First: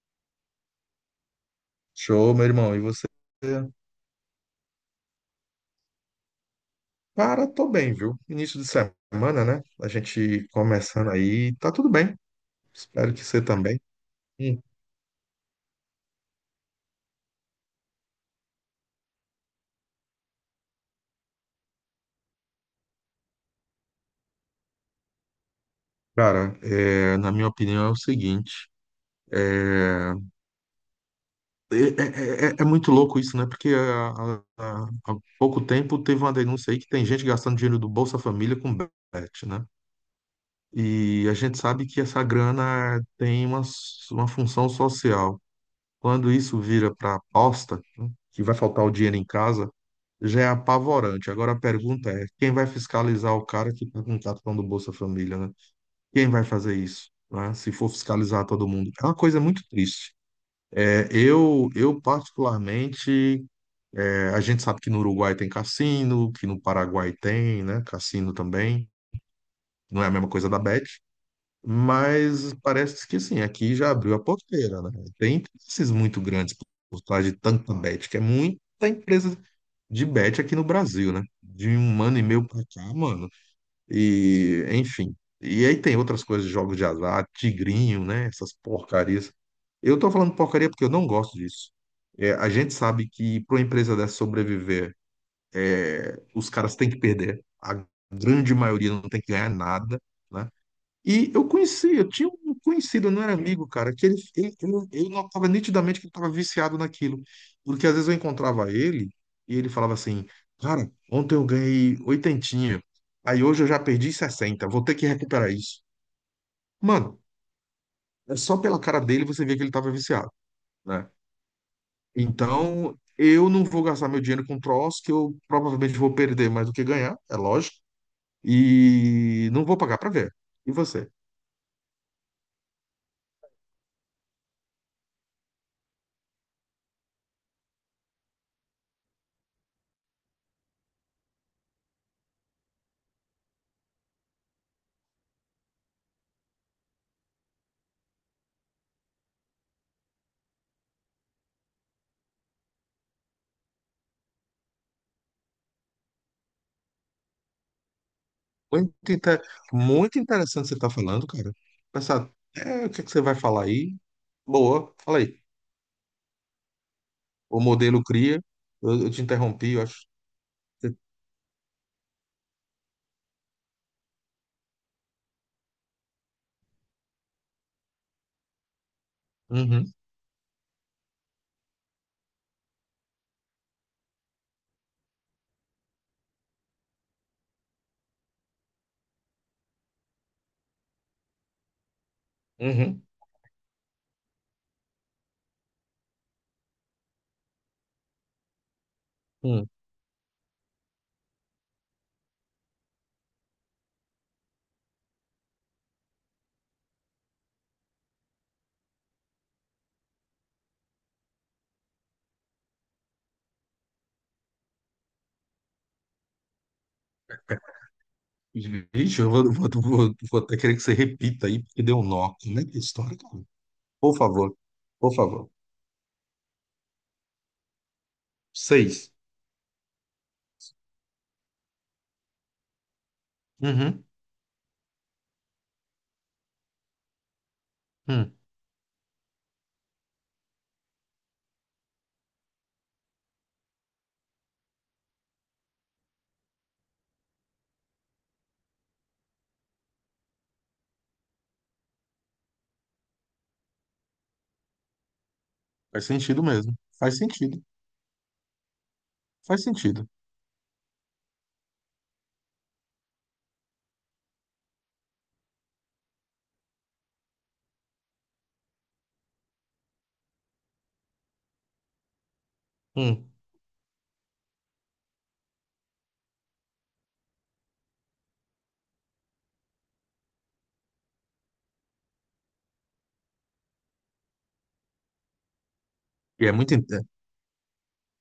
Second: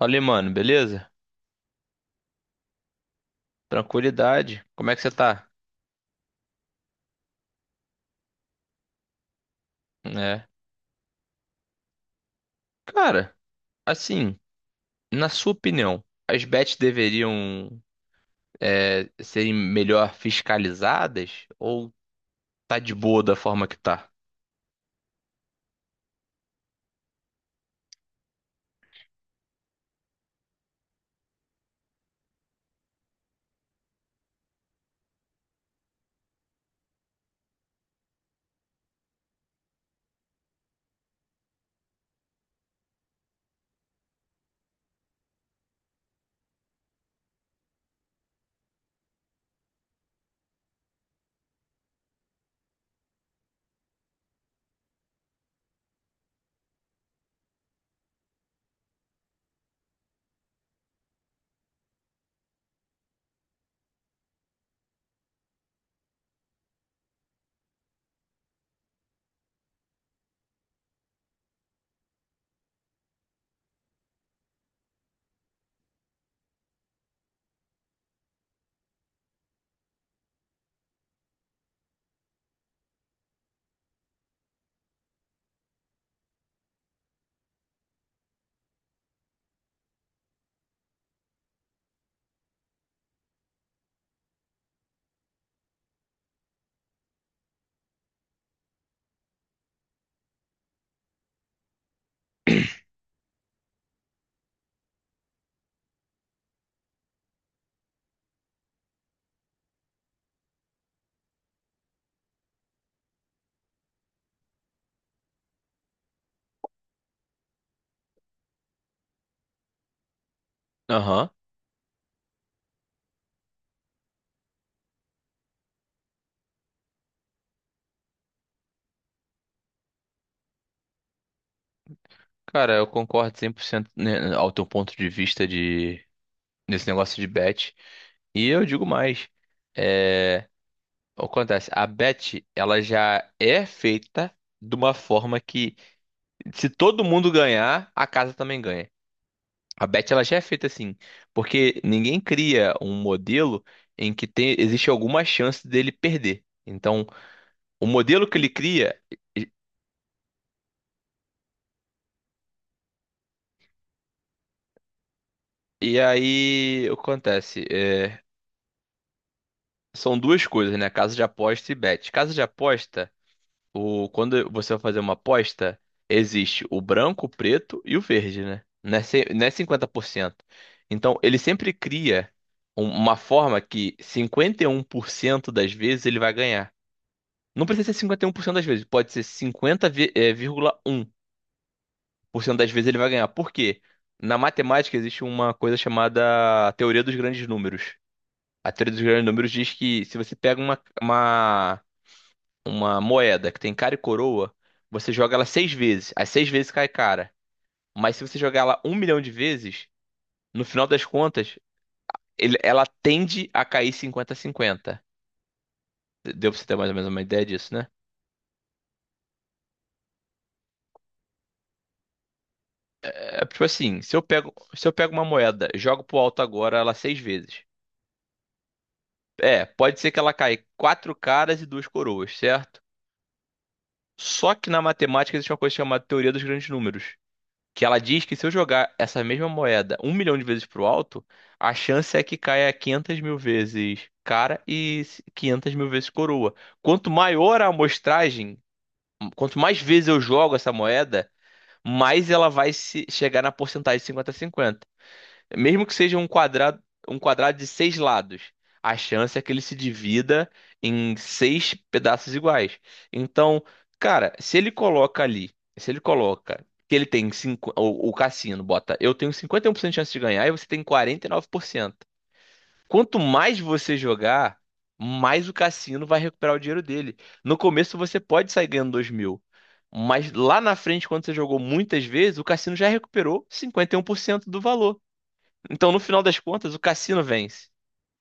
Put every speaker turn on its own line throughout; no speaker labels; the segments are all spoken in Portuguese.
Olha, aí, mano, beleza?
Show, meu irmão. E você?
Tranquilidade. Como é que você tá?
Cara, tô bem, viu? Início de semana, né? A gente
É.
começando aí, tá tudo bem. Espero que
Cara,
você também.
assim,
Hum.
na sua opinião, as bets deveriam serem melhor fiscalizadas ou tá de boa da forma que tá?
Cara, é, na minha opinião é o seguinte, é, é muito louco isso, né? Porque há pouco tempo teve uma denúncia aí que tem gente gastando dinheiro do Bolsa Família com bet, né? E a gente sabe que essa grana tem uma função social. Quando isso vira para aposta, né, que vai faltar o dinheiro em casa, já é apavorante. Agora a pergunta é: quem vai fiscalizar o cara que está com cartão do Bolsa Família, né? Quem vai fazer isso? Né? Se for fiscalizar todo mundo. É uma coisa muito triste. É, eu particularmente, é, a gente sabe que no Uruguai tem cassino, que no Paraguai tem, né? Cassino também. Não é a mesma coisa da Bet. Mas parece que sim, aqui já abriu a porteira, né? Tem interesses muito grandes por trás de tanta bet, que é muita empresa de bet aqui no Brasil, né? De um ano e meio pra cá, mano. E enfim. E aí tem outras coisas, jogos de azar, tigrinho, né? Essas porcarias. Eu tô falando porcaria porque eu não gosto disso. É, a gente sabe que para uma empresa dessa sobreviver, os caras têm que perder. A grande maioria não tem que ganhar nada, né? E eu conheci, eu tinha um conhecido, eu não era amigo, cara, que eu notava nitidamente que ele estava viciado naquilo. Porque às vezes eu encontrava ele e ele falava assim: cara, ontem eu ganhei oitentinha, aí hoje eu já perdi 60, vou ter que recuperar isso. Mano, é só pela cara dele você vê que ele estava viciado, né?
Aham.
Então, eu não vou gastar meu dinheiro com troço que eu provavelmente vou perder mais do que ganhar, é lógico, e não vou pagar pra ver. E você?
Cara, eu concordo 100%, né, ao teu ponto de vista de nesse negócio de bet. E eu digo mais, é, acontece, a bet ela já é feita de uma forma que, se todo mundo ganhar, a casa também ganha. A bet ela já é feita assim, porque ninguém cria um modelo em que tem, existe alguma chance dele perder. Então, o modelo que ele
Muito,
cria,
inter-
e,
Muito interessante você estar falando, cara. Pensar, é, o que é que você vai falar aí? Boa, fala aí.
e aí o que
O
acontece?
modelo
É,
cria. Eu te interrompi, eu acho.
são duas coisas, né? Casa de aposta e bet. Casa de aposta, quando você vai fazer uma aposta, existe o branco, o preto e o verde, né? Não é
Uhum,
50%. Então, ele sempre cria uma forma que 51% das vezes ele vai ganhar. Não precisa ser 51% das vezes, pode ser 50,1% das vezes ele
uhum,
vai ganhar. Por quê? Na matemática existe uma coisa chamada teoria dos grandes números. A teoria dos grandes números
uhum.
diz que, se você pega uma moeda que tem cara e coroa, você joga ela seis vezes. As seis vezes cai cara. Mas se você jogar ela 1 milhão de vezes, no final das contas, ela tende a cair 50 a 50. Deu pra você ter mais ou menos uma ideia disso, né?
Vixe, eu vou até querer que você repita aí, porque deu um nó. Como é que é a história, cara?
É, tipo assim, se
Por
eu pego,
favor,
se eu pego
por
uma
favor.
moeda, jogo pro alto agora ela seis vezes.
Seis.
É, pode ser que ela caia quatro caras e duas coroas, certo?
Uhum,
Só que na matemática existe uma coisa chamada teoria dos grandes números, que ela diz
uhum.
que, se eu jogar essa mesma moeda 1 milhão de vezes pro alto, a chance é que caia 500 mil vezes cara e 500 mil vezes coroa. Quanto maior a amostragem, quanto mais vezes eu jogo essa moeda, mais ela vai se chegar na porcentagem 50 a 50. Mesmo que
Faz
seja
sentido mesmo.
um
Faz
quadrado
sentido.
de seis lados, a chance é que ele
Faz
se
sentido.
divida em seis pedaços iguais. Então, cara, se ele coloca ali, se ele coloca que ele tem cinco, o cassino bota, eu tenho 51% de chance de ganhar e você tem 49%. Quanto
Hum.
mais você jogar, mais o cassino vai recuperar o dinheiro dele. No começo você pode sair ganhando 2 mil. Mas lá na frente, quando você jogou muitas vezes, o cassino já recuperou 51% do valor. Então, no final das
E é
contas, o cassino vence.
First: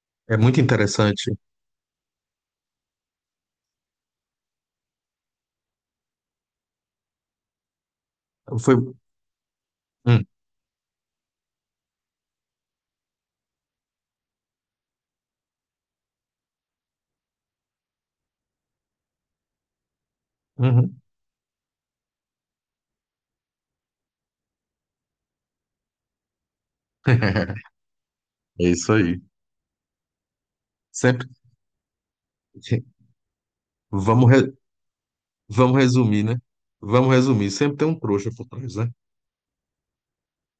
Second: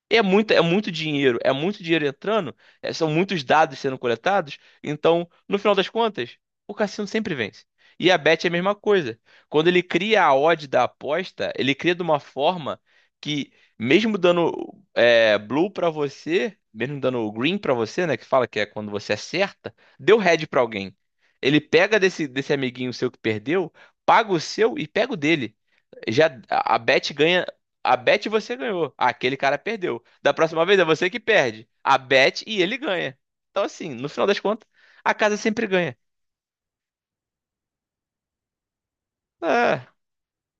É muito,
muito
é muito
interessante.
dinheiro, é muito dinheiro entrando, são muitos dados sendo coletados. Então, no final das contas, o cassino sempre vence. E a bet é a mesma
Foi.
coisa. Quando ele cria
Hum,
a odd da aposta, ele cria de uma forma que, mesmo dando blue para você, mesmo dando green para você, né, que fala que é quando você acerta, deu red para alguém.
uhum.
Ele pega desse amiguinho seu que perdeu, paga o seu e pega o dele. Já a bet ganha. A bet você
É isso
ganhou.
aí.
Aquele cara perdeu. Da próxima vez é você que
Sempre
perde. A bet e ele ganha. Então, assim, no final
Vamos,
das
re-
contas, a casa sempre
Vamos
ganha.
resumir, né? Vamos resumir. Sempre tem um trouxa por trás, né?
É,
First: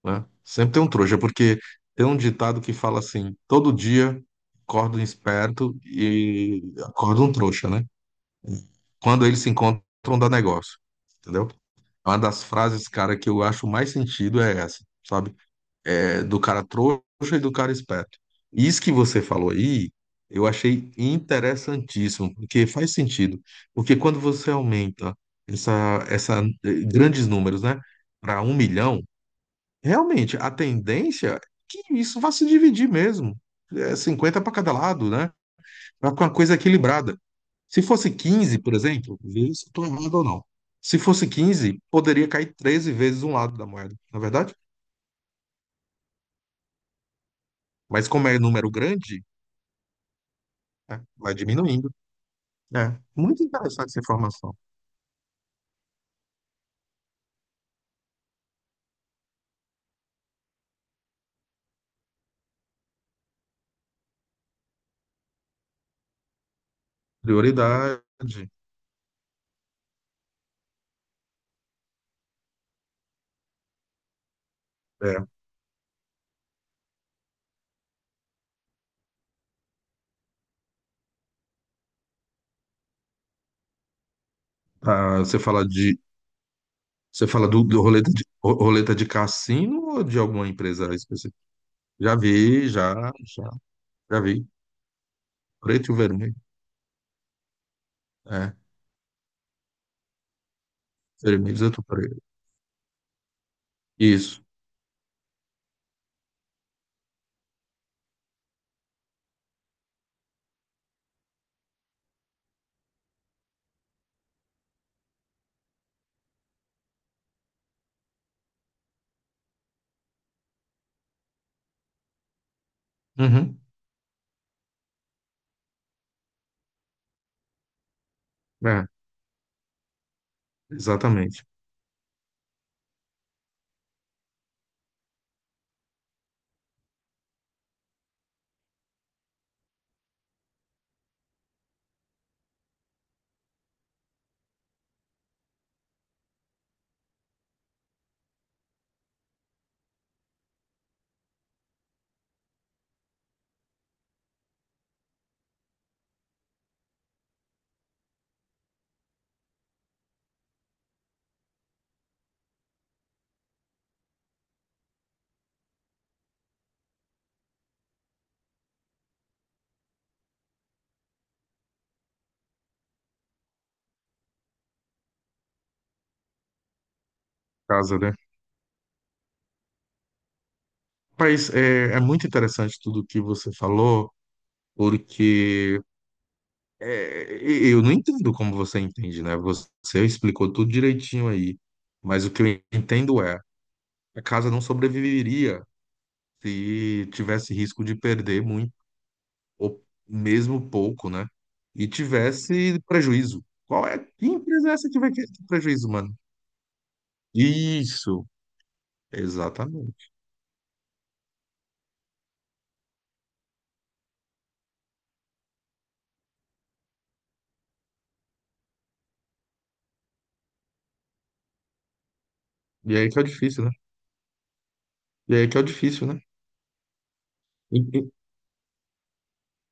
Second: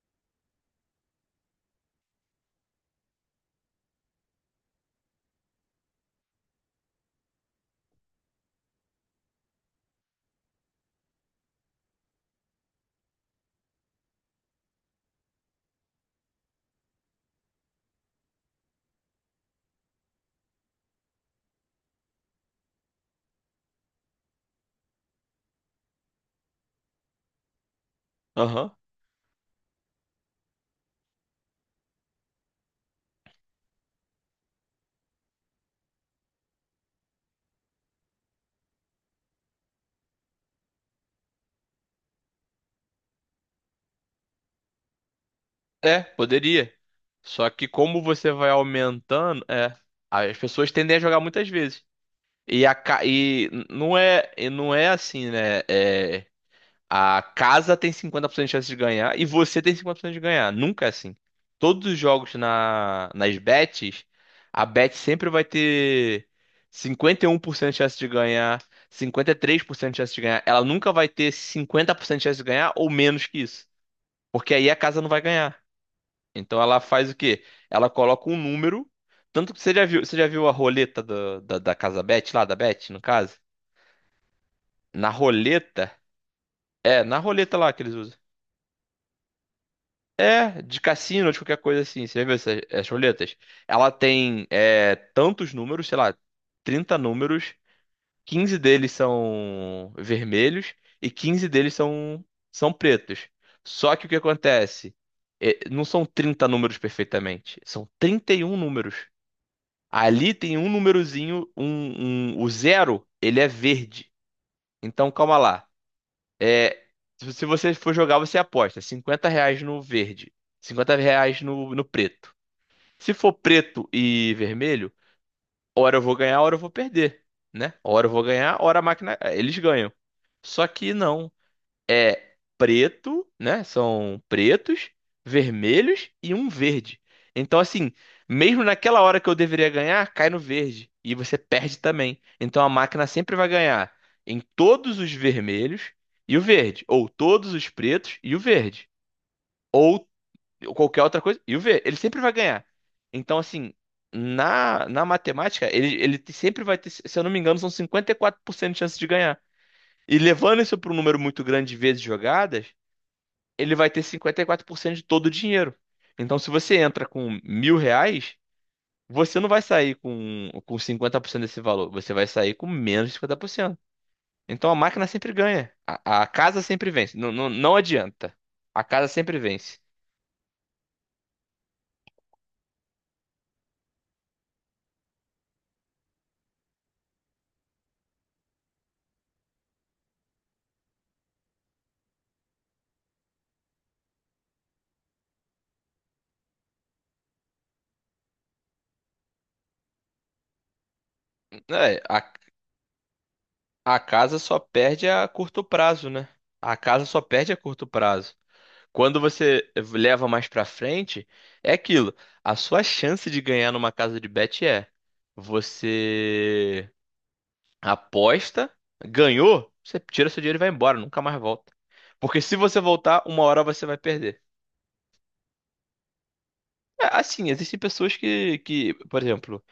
Né? Sempre tem um trouxa, porque tem um ditado que fala assim: todo dia acorda um esperto e acorda um trouxa, né? Quando eles se encontram, dá negócio. Entendeu? É uma das frases, cara, que eu acho mais sentido é essa, sabe? É, do cara trouxa e do cara esperto. Isso que você falou aí, eu achei interessantíssimo, porque faz sentido. Porque quando você aumenta essa, grandes números, né, para um
aham.
milhão, realmente a tendência é que isso vá se dividir mesmo. É 50 para cada lado, né? Vai com uma coisa equilibrada. Se fosse 15, por exemplo, veja se estou errado ou não. Se fosse 15, poderia cair 13 vezes um lado da moeda, na verdade?
É, poderia. Só que, como
Mas como
você
é
vai
número grande,
aumentando, as pessoas tendem a
né?
jogar
Vai
muitas vezes.
diminuindo.
E, a,
É.
ca-
Muito
e n-
interessante
não
essa
é, e
informação.
não é assim, né? É, a casa tem 50% de chance de ganhar e você tem 50% de ganhar. Nunca é assim. Todos os jogos nas bets, a bet sempre vai ter 51% de chance
Prioridade.
de ganhar, 53% de chance de ganhar. Ela nunca vai ter 50% de chance de ganhar ou menos que isso. Porque aí a casa não vai
É.
ganhar. Então ela faz o quê? Ela coloca um número. Tanto que você já viu a roleta da casa bet, lá da bet, no caso? Na
Ah, você fala
roleta.
de.
É, na
Você fala
roleta
do,
lá
do
que eles
roleta
usam.
roleta de cassino ou de alguma
É, de
empresa
cassino,
específica?
de qualquer coisa assim.
Já
Você já viu essas,
vi,
essas
já,
roletas?
já,
Ela
já vi.
tem tantos números,
Preto e o
sei lá,
vermelho.
30 números, 15
É.
deles são vermelhos e 15
Vermelho,
deles
outro preto.
são pretos. Só que o que
Isso.
acontece? É, não são 30 números perfeitamente, são 31 números. Ali tem um númerozinho, o zero, ele é verde. Então calma lá. É, se você for jogar, você aposta R$ 50 no verde, R$ 50 no preto. Se for
Uhum.
preto e vermelho, hora eu vou ganhar, hora eu vou perder, né? Hora eu vou ganhar, hora a
É,
máquina, eles ganham. Só que não
exatamente.
é preto, né? São pretos, vermelhos e um verde. Então, assim, mesmo naquela hora que eu deveria ganhar, cai no verde. E você perde também. Então a máquina sempre vai ganhar em todos os vermelhos e o verde. Ou todos os pretos e o verde. Ou qualquer outra coisa e o verde. Ele sempre vai ganhar. Então, assim. Na matemática, ele sempre vai ter, se eu não me engano, são 54% de chance de ganhar. E levando isso para um número muito grande de vezes jogadas, ele vai ter 54% de todo o dinheiro. Então, se você entra com R$ 1.000, você não vai sair com 50% desse valor, você vai sair com menos de 50%. Então, a máquina sempre ganha, a casa sempre vence, não, não, não
Casa, né?
adianta. A casa sempre vence.
Mas é muito interessante tudo que você falou, porque eu não entendo como você entende, né? Você explicou tudo direitinho aí, mas o que eu entendo é, a casa não sobreviveria se tivesse risco de perder muito, ou mesmo pouco, né? E
É, a,
tivesse prejuízo. Qual é?
a
Que
casa só
empresa é essa que
perde
vai ter
a curto
prejuízo,
prazo,
mano?
né? A casa só perde a curto
Isso,
prazo. Quando você
exatamente.
leva mais pra frente, é aquilo. A sua chance de ganhar numa casa de bet é você aposta, ganhou, você tira seu dinheiro e vai embora, nunca mais volta. Porque, se você
E aí que é
voltar,
o
uma hora
difícil, né?
você vai perder.
E aí que é o difícil, né?
É, assim,
E-
existem
e-
pessoas que, por exemplo,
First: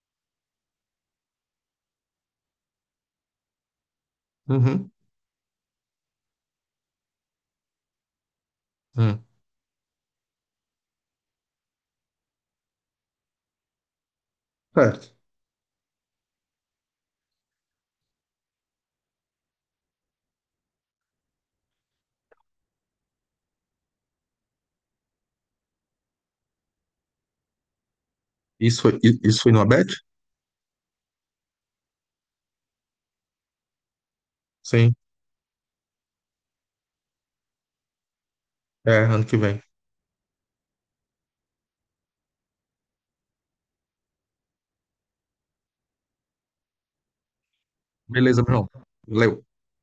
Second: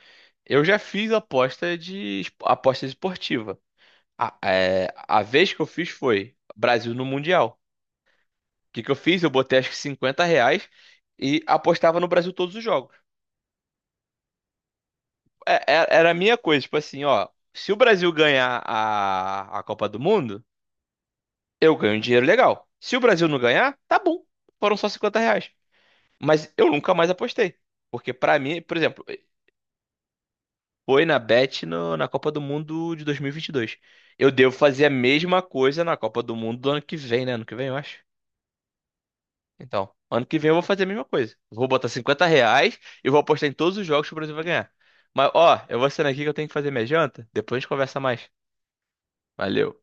eu já fiz aposta esportiva. A, é,
Uhum,
a vez que eu fiz foi Brasil no Mundial. O que que eu fiz?
uhum.
Eu botei acho que R$ 50 e apostava no Brasil todos os jogos.
Certo.
É, era a minha coisa, tipo assim, ó, se o Brasil ganhar a Copa do Mundo, eu ganho um dinheiro legal. Se o Brasil não ganhar, tá bom. Foram só R$ 50. Mas eu nunca mais apostei. Porque, pra mim, por
Isso,
exemplo,
isso foi no Abet?
foi na Bet na Copa do Mundo de 2022. Eu devo fazer a
Sim.
mesma coisa na Copa do Mundo do ano que vem, né? Ano que vem, eu acho.
É, ano que vem.
Então, ano que vem eu vou fazer a mesma coisa. Vou botar R$ 50 e vou apostar em todos os jogos que o Brasil vai ganhar. Mas, ó, eu vou saindo aqui que eu tenho que fazer minha janta. Depois a gente conversa mais.
Beleza, Bruno. Valeu.
Valeu.